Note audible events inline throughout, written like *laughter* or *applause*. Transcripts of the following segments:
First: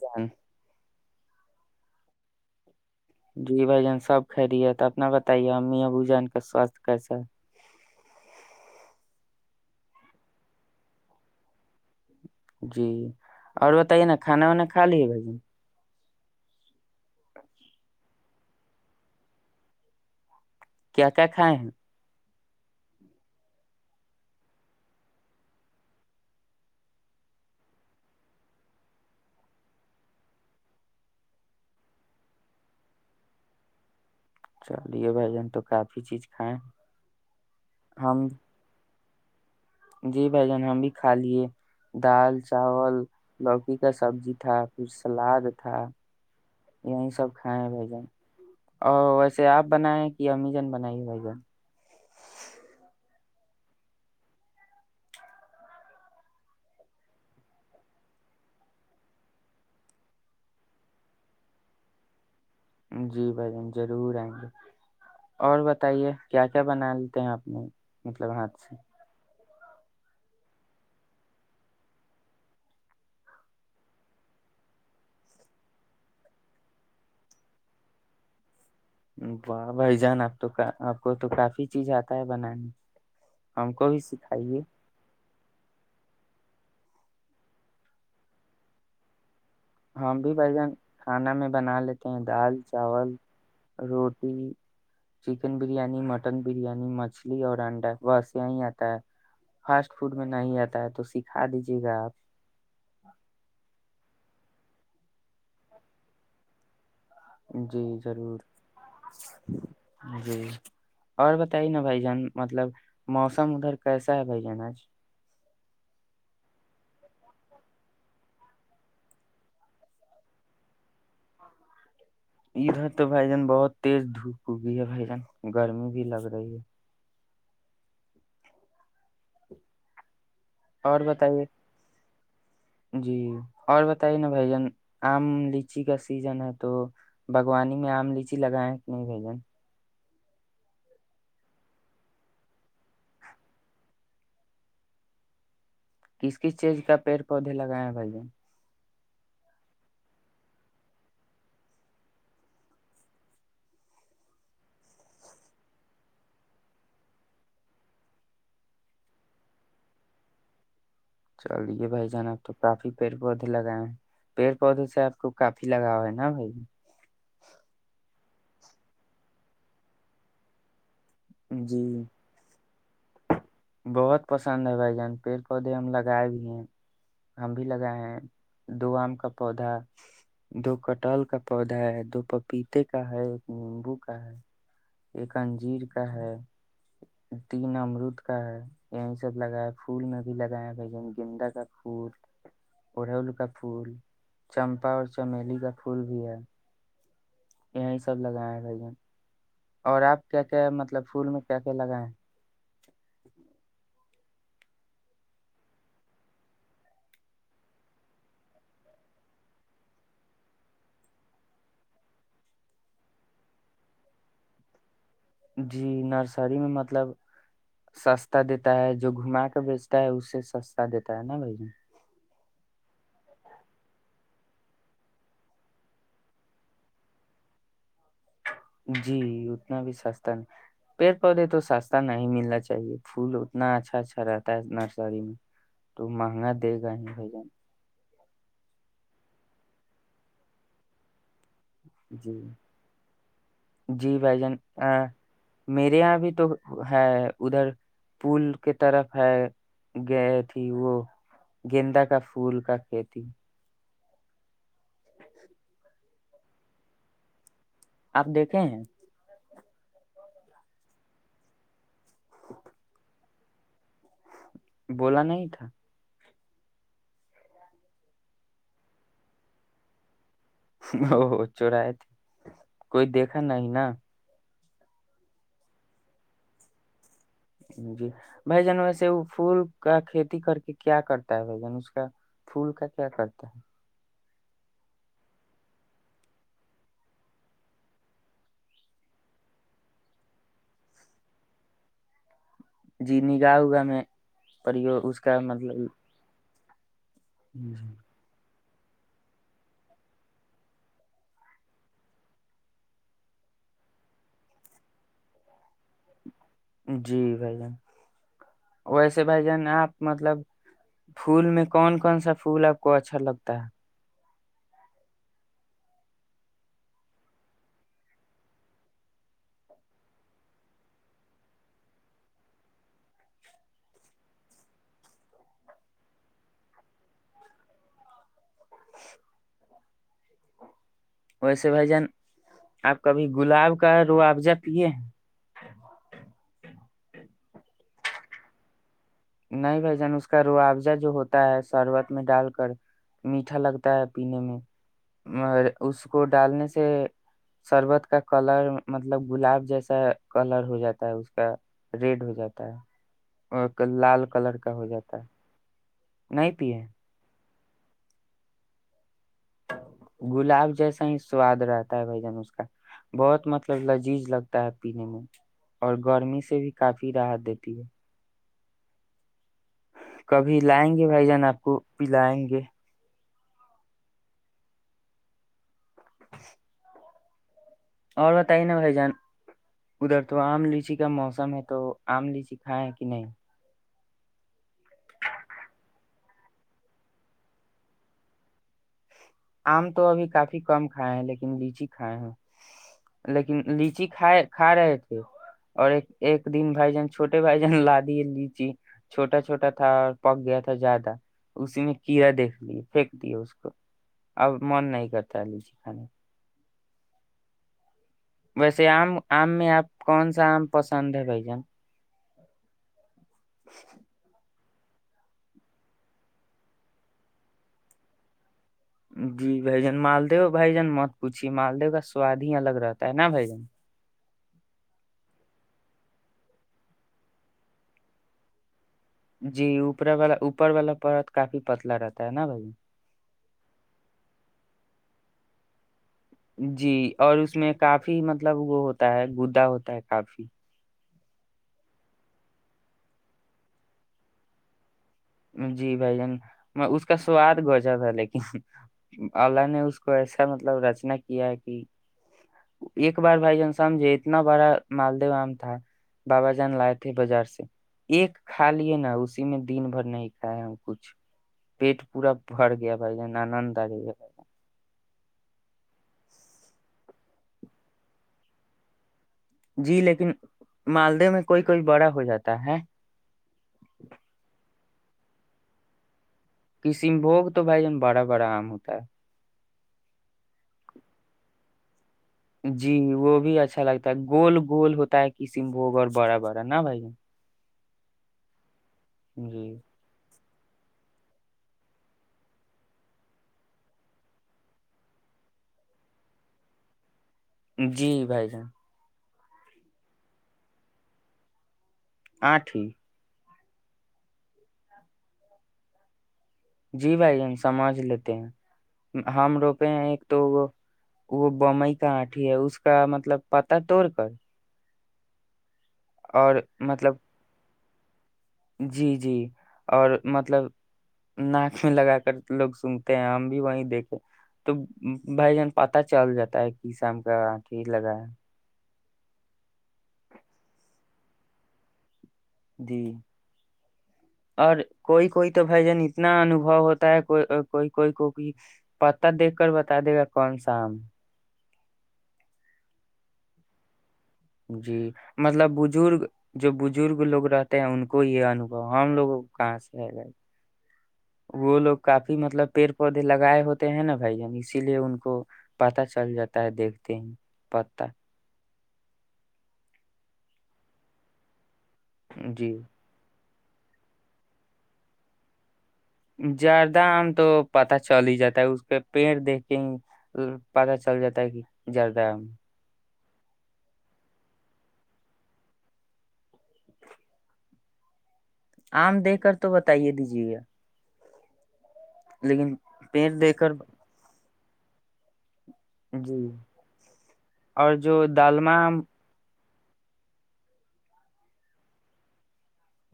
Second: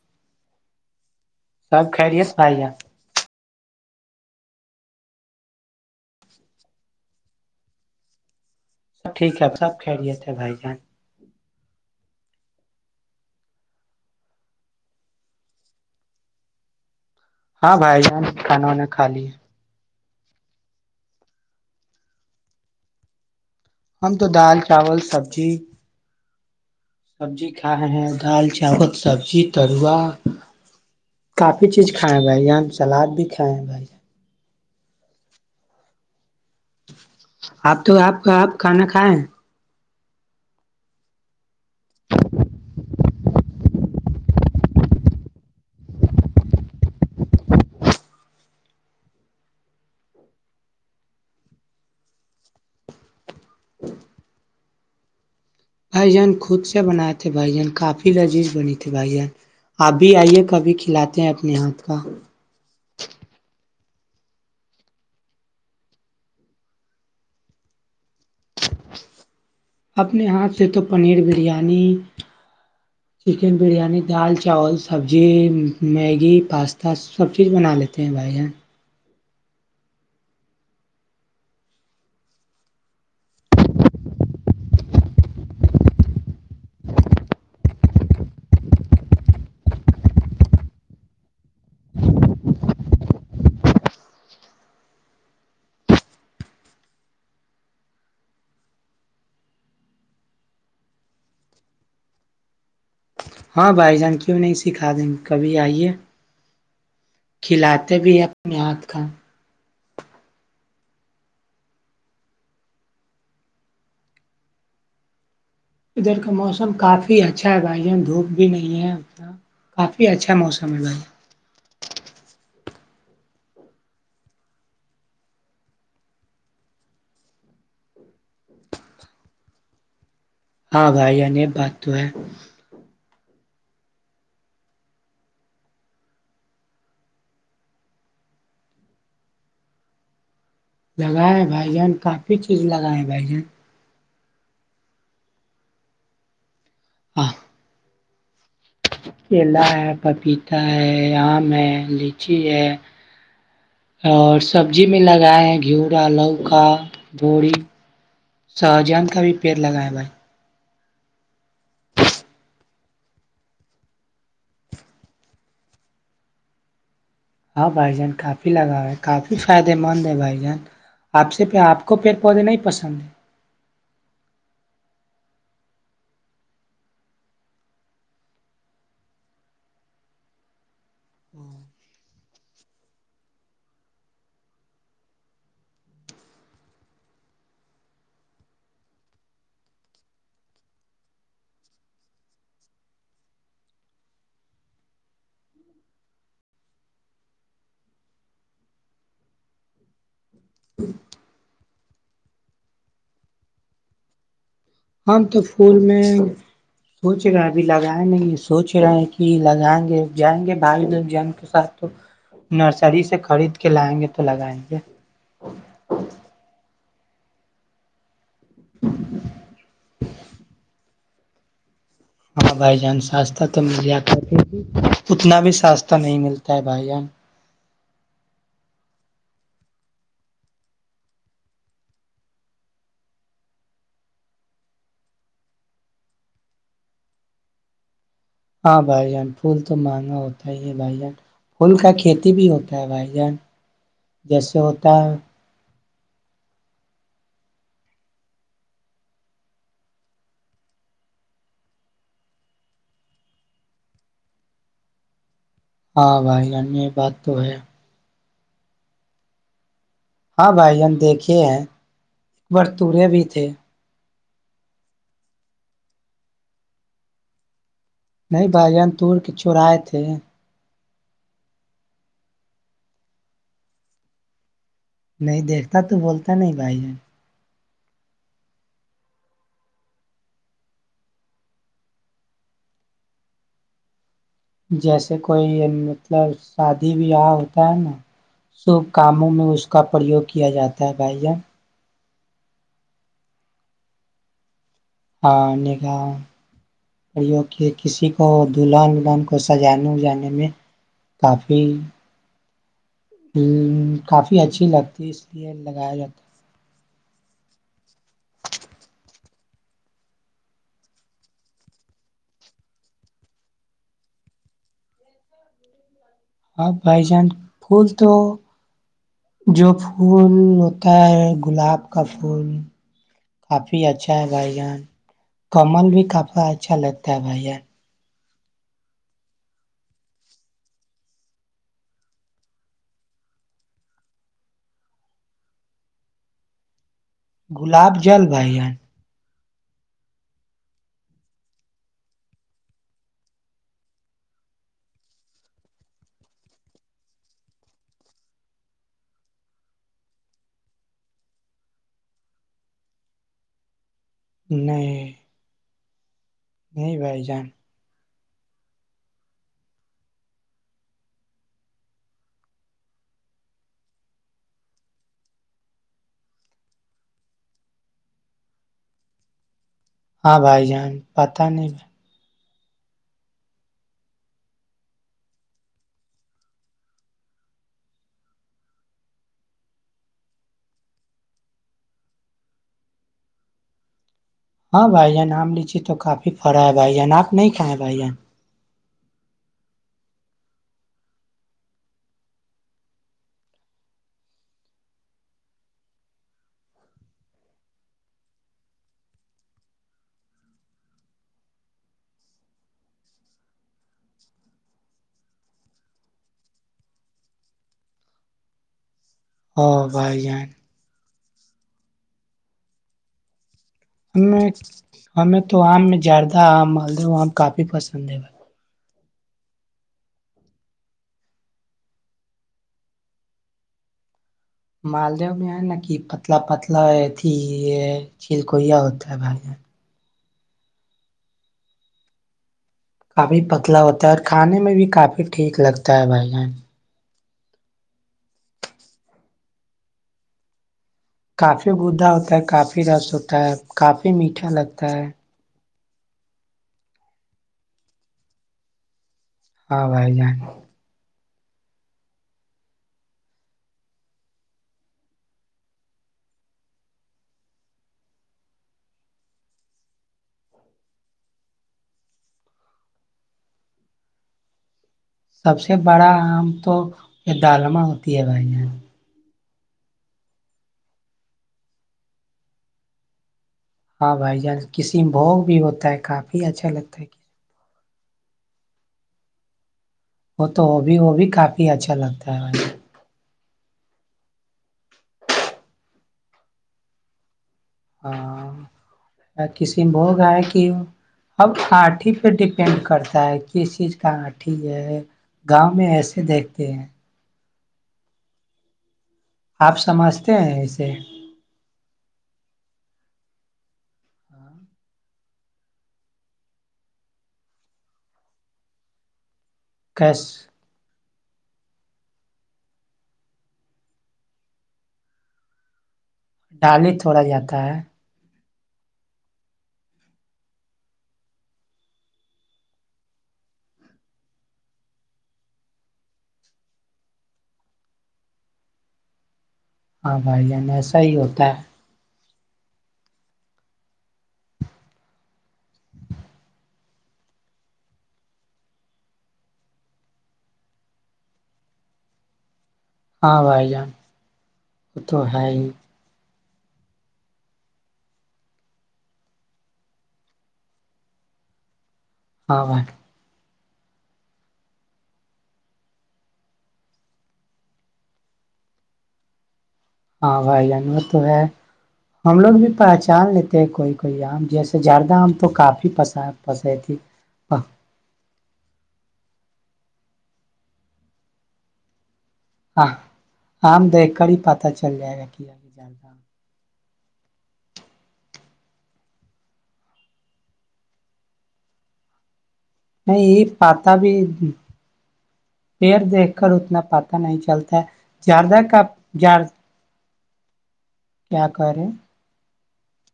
جان *inaudible* سب کھ رہیے بھائی جی بھ جانب خ رہیے ت اپنا بتائیے امی بو جن کا سواستھ کیسا ہے سب ٹھیک ہے سب کھیریے تھے بھائی جان جی اور بتائیے نا کھانا وانا کھا لیے بھائی ہاں بھائی جان کھانا وانا کھا لی کیا کیا کھائے ہیں ہم تو دال چاول سبزی سبزی کھائے ہیں دال چاول سبزی ترو کافی چیز کھائے ہیں بھائی یہاں سلاد بھی کھائے ہیں بھائی چلیے بھ جان تو کافی چیز *inaudible* آپ تو آپ ہم آپ کھانا کھائیں جی بھ جان ہم بھی کھا لیے دال چاول لوکی کا سبزی تھا پھر سلاد تھا یہی سب کھائے بھ جن اور ویسے آپ بنائے کہ امی جن بنائیے بھ جن بھائی جان خود سے بناائے تھے بھائی جان کافی لذیذ بنی تھے بھائی جان آب بھی آئیے کبھی کھلاتے ہیں اپنے ہاتھ کا جی بھائین ضرور آئیں گے اور بتائیے کیا کیا بنا لیتے ہیں اپنے مطلب ہاتھ سے *inaudible* اپنے ہاتھ سے تو پنیر بریانی چکن بریانی دال چاول سبزی میگی پاستا سب چیز بنا لیتے ہیں بھائی جان واہ بھائی جان آب تو آپ کو تو کافی چیز آتا ہے بنانے ہم کو بھی سکھائیے ہم بھی بھن کھانا میں بنا لیتے ہیں دال چاول روٹی چکن بریانی مٹن بریانی مچھلی اور انڈا بس یہی آتا ہے فاسٹ فوڈ میں نہیں آتا ہے تو سکھا دیجیے گا آپ ہاں بھائی جان کیوں نہیں سکھا دیں گے کبھی آئیے جی کھلاتے بھی ہیں ضرور اپنے ہاتھ کا جی اور بتائیے نا بھائی جان مطلب موسم ادھر کیسا ہے بھائی جان آج *inaudible* ادھر کا موسم کافی اچھا ہے بھائی جان دھوپ بھی نہیں ہے اتنا کافی اچھا موسم ہے بھائیان ادھر تو بھائی جان بہت تیز دھوپ ہوگی ہے بھائی جان گرمی بھی لگ رہی ہے ہاں اور بھائی بتائیے انب بات تو ہے جی اور بتائیے نا بھ جن آم لیچی کا سیزن ہے تو باغوانی میں آم لیچی لگائائےیں کہ نہیں بھجن لگائےیں بھائی جان کافی چیز لگائے بھائی جان کس *inaudible* کس چیز کا پیڑ ہاں پودے لگائے ہیں بھائی ج کیلا ہے پپیتا ہے آم ہے لچی ہے اور سبزی میں لگائے ہیں گھیورا لوکا بھڑی سہجان کا بھی پیڑ لگائے بھائی چلیے بھائی جان آپ تو کافی پیڑ پودے لگائے ہیں پیڑ پودے سے آپ کو کافی لگاؤ ہے نا بھائی ج *inaudible* ہاں بھائی جان کافی لگاؤ ہے کافی فائدے مند ہے بھائی جان آپ سے جی آپ کو پیڑ پودے نہیں پسند چے *inaudible* بہت پسند ہے بھائی جان پیڑ پودے ہم لگائے بھی ہیں ہم بھی لگائے ہیں دو آم کا پودا دو ک ٹال کا پودا ہے دو پک پیتے کا ہے ایک نیمبو کا ہے ایک انجیر کا ہے تین امرد کا ہے یہی سب لگایا پھول میں بھی لگایا ہے یہ گینندا کا پھول اڑیول کا پھول چمپا اور چمیلی کا پھول بھی ہے یہی سب لگایا ہے یہ اور آپ کیا کیا مطلب فھول میں کیا کیا لگا ہے ہم تو پھول میں سوچ رہے ابھی لگائے نہیں سوچ رہے ہیں کہ لگائیں گے جائیں گے بھائی لگ جن کے ساتھ تو نرسری سے خرید کے لائیں گے تو لگائیں گے جی نرسری میں مت مطلب سستا دیتا ہے جو گھما کے بیچتا ہے اسے سستا دیتا ہے نا بھائی ج ہاں بھائی جان سسہ تو مل جاتا اتنا بھی سسہ نہیں ملتا ہے بھائی جان جی اتنا بھی سستا نہیں پیڑ پودے تو سستا نہیں ملنا چاہیے پھول اتنا اچھا اچھا رہتا ہے نرسری میں تو مہنگا دے گا ہی بھائی جان ہاں بھائی جان پھول تو مہنگا ہوتا ہی ہے بھائی جان پھول کا کھیتی جی بھی ہوتا ہے بھائی جان جی بھائی جان جیسے ہوتا آ، ہے میرے یہاں بھی تو ہے ادھر پول کے طرف ہے گئے تھی وہ گیندا کا پھول کا کھیتی سہی ہاں بھائی انیہ یہ بات تو ہے آپ دیکھے ہیں ہاں بھائی ہم دیکھے ہیں برتوریا بی مے بولا نہیں تھا نہیں بھائی جان تور ک چور آئے تھے او چورئے تھے کوئی دیکھا نہیں نا نہیں دیکھتا تو بولتا نہیں بھائی ج جی بھائی جان ویسے وہ پھول کا کھیتی کر کے کیا کرتا ہے بھ جان اس کا پھول کا کیا کرتا ہے جیسے کوئی مطلب شادی بیاہ ہوتا ہے نا شب کاموں میں اس کا پریوگ کیا جاتا ہے بھائی جان جی نگاہ ہوگا میں پرریو اس کا مطلب اور یہ کہ کسی کو دلہن ولہن کو سجانے وجانے میں کافی ہ کافی اچھی لگتی ہے اس لیے لگایا جاتا ہے جی بھائی جان ویسے بھائی جان آپ مطلب پھول میں کون کون سا پھول آپ کو اچھا لگتا ہے ہاں بھائی جان پھول تو جو پھول ہوتا ہے گلاب کا پھول کافی اچھا ہے بھائی جان کمل بھی کافی اچھا لگتا ہے بھائی جان ہاں ویسے بھائی جان آپ کبھی گلاب کا ر افضہ پیے گلاب جل بھائی جان نہیں بھائی جان اس کا رواوضہ جو ہوتا ہے شربت میں ڈال کر میٹھا لگتا ہے پینے میں اس کو ڈالنے سے شربت کا کلر مطلب گلاب جیسا کلر ہو جاتا ہے اس کا ریڈ ہو جاتا ہے لال کلر کا ہو نہیں جاتا ہے پیے ہیں؟ نہیں بھائی جان گلاب جیسا ہی سواد رہتا ہے بھ جان اس کا بہت مطلب لذیذ لگتا ہے پینے میں اور گرمی سے بھی کافی راحت دیتی ہے ہاں کبھی بھائی لائیں جان گے بھائی پتہ جان آپ نہیں کو پ لائیں گے *unintelligible* اور بتائیے نا بھائی جان ادھر تو آم لیچی کا موسم ہے تو آم لیچی کھائےیں کہ نہیں ہاں بھائی جان آم لیچی تو کافی پڑا ہے بھائی جان آپ نہیں کھیں بھائی جان آم تو ابھی کافی کم کھائے ہیں لیکن لیچی کھائے ہیں لیکن لیچی کھائے کھا رہے تھے اور ایک ایک دن بھائی جان چھوٹے بھائی جان لا دیے لیچی چھوٹا چھوٹا تھا اور پک گیا تھا زیادہ اسی میں کیڑا دیکھ لیے پھینک دیے اس کو اب من نہیں کرتا ال جی کانے ویسے آم آم او میں آپ بھائی کون سا جان آم پسند ہے بھائی م ہمیں ہمیں تو آم میں زیادہ آم مالدہ آم کافی پسند ہے ب جی بھجن مالدو بھائیجن مت پوچھیے مالدیو کا سواد ہی الگ رہتا ہے نا بھجن مالدیو میں ہے نا کہ پتلا پتلا تھی یہ چلکویا ہوتا ہے بھائی جان جی اوپر والا اوپر والا پت کافی پتلا رہتا ہے نا بھائی کافی پتلا ہوتا ہے اور کھانے میں بھی کافی ٹھیک لگتا ہے کیا بھائی جن جی اور اس میں کافی مطلب وہ ہوتا ہے گدا ہوتا ہے کافی کافی گدا ہوتا ہے کافی رس ہوتا ہے کافی میٹھا لگتا ہے جی بھائی جان میں اس کا سواد گوچا تھا لیکن اللہ نے ہاں اس کو بھائی جان ایسا مطلب رچنا کیا کہ ایک بار بھائی جان سمجھے اتنا بڑا مالدو آم تھا بابا جان لائے تھے بازار سے ایک کھا لیے نا اسی میں دن بھر نہیں کھائے ہم کچھ پیٹ پورا بھر گیا بھائی جان آنند آ ج گیاھ سب سے بڑا آم تو یہ دالما ہوتی ہے بھائی جان جی لیکن مالدی میں کوئی کوئی بڑا ہو جاتا ہے ہاں بھائی جان کسی میں بھوگ بھی ہوتا ہے کافی یہی اچھا لگتا ہے کسیم بھوگ تو بھائی جان بڑا بڑا آم ہوتا ہے وہ تو وہ بھی وہ بھی کافی اچھا لگتا ہے بھائی جی وہ بھی اچھا لگتا ہے گول گول ہوتا ہے کسیم بھوگ اور بڑا بڑا نا بھائی ہاں کسیم جی بوگ ہے کہ *unintelligible* ہمب آٹھی پہ ڈپینڈ کرتا ہے کس چیز کا آٹھی ہے گاؤں میں ایسے دیکھتے ہیں جی بھائی جان آپ سمجھتے ہیں اسے آٹھ جی بھائی ہم سمج لیتے ہیں ہم روپے ہیں کیس ایک تو وہ *unintelligible* وہ بمئی کا آٹھی ہے اس کا مطلب پتا توڑ کر اور ڈال ہی مطلب تھوڑا جاتا ہے جی جی اور مطلب ناک میں لگا کر لوگ سنگتے ہیں ہم بھی وہی دیکھے تو بھائی جان پتا چل جاتا ہے کہ شام کا آنکھیں لگا ہے ہاں بھائی صحیح ہوتا ہے جی اور کوئی کوئی تو بھائی جان اتنا انوبو ہوتا ہے کوئی کوئی کوئی کو پتاہ دیکھ کر بتا دے گا کون سا ہمم ہاں بھائی جان جی وہ تو ہے ہی مطلب بزرگ جو بزرگ لوگ رہتے ہیں ان کو یہ انوبو ہم لوگوں کو کہاں سے ہے گا وہ لوگ کافی ہاں مطلب بھائی پیڑ پودے لگائے ہوتے ہیں نا بھائی جان اسی لیے ان کو پتا چل جاتا ہے دیکھتے ہی پ ہاں بھائی جور تو ہے *unintelligible* ہم لوگ بھی جی پہچان لیتے کوئی کوئی آم جیسے زیادہ آم تو کپ جردہام تو پتاہ چل ہی جاتا اس پہ پیڑ دیکھ کے ہی پتا چل جاتا ہے کہ جرد دم *inaudible* ہاں آم دیک کر ہی پتا چل جائے گا کیا ج آم دے کر تو بتائیے دیجے گ پیڑ نہیں دیکھ کر پاتا بھی پیر دیکھ جی کر اتنا پا نہیں چلتا ہے اور جو زیادہ دالما کا آم ج کیا کرے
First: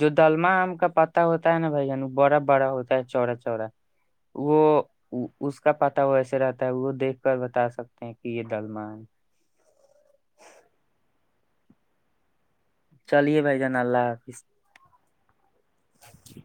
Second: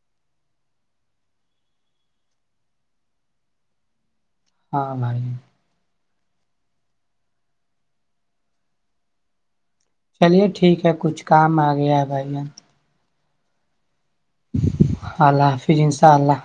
جو دلما آم کا پتا ہوتا ہے نا بھائی ج وہ بڑا بڑا ہوتا ہے چوڑا چوڑا ہاں بھائی وسے رہتا ہے وہ دیکھ کر بتا سکتے ہیں کہ یہ دللمال چلیے ٹھیک ہے کچھ کام آ گیا ہے بھائی یہان چلیے بھائی جان اللہ ح اللہ حافظسا اللہ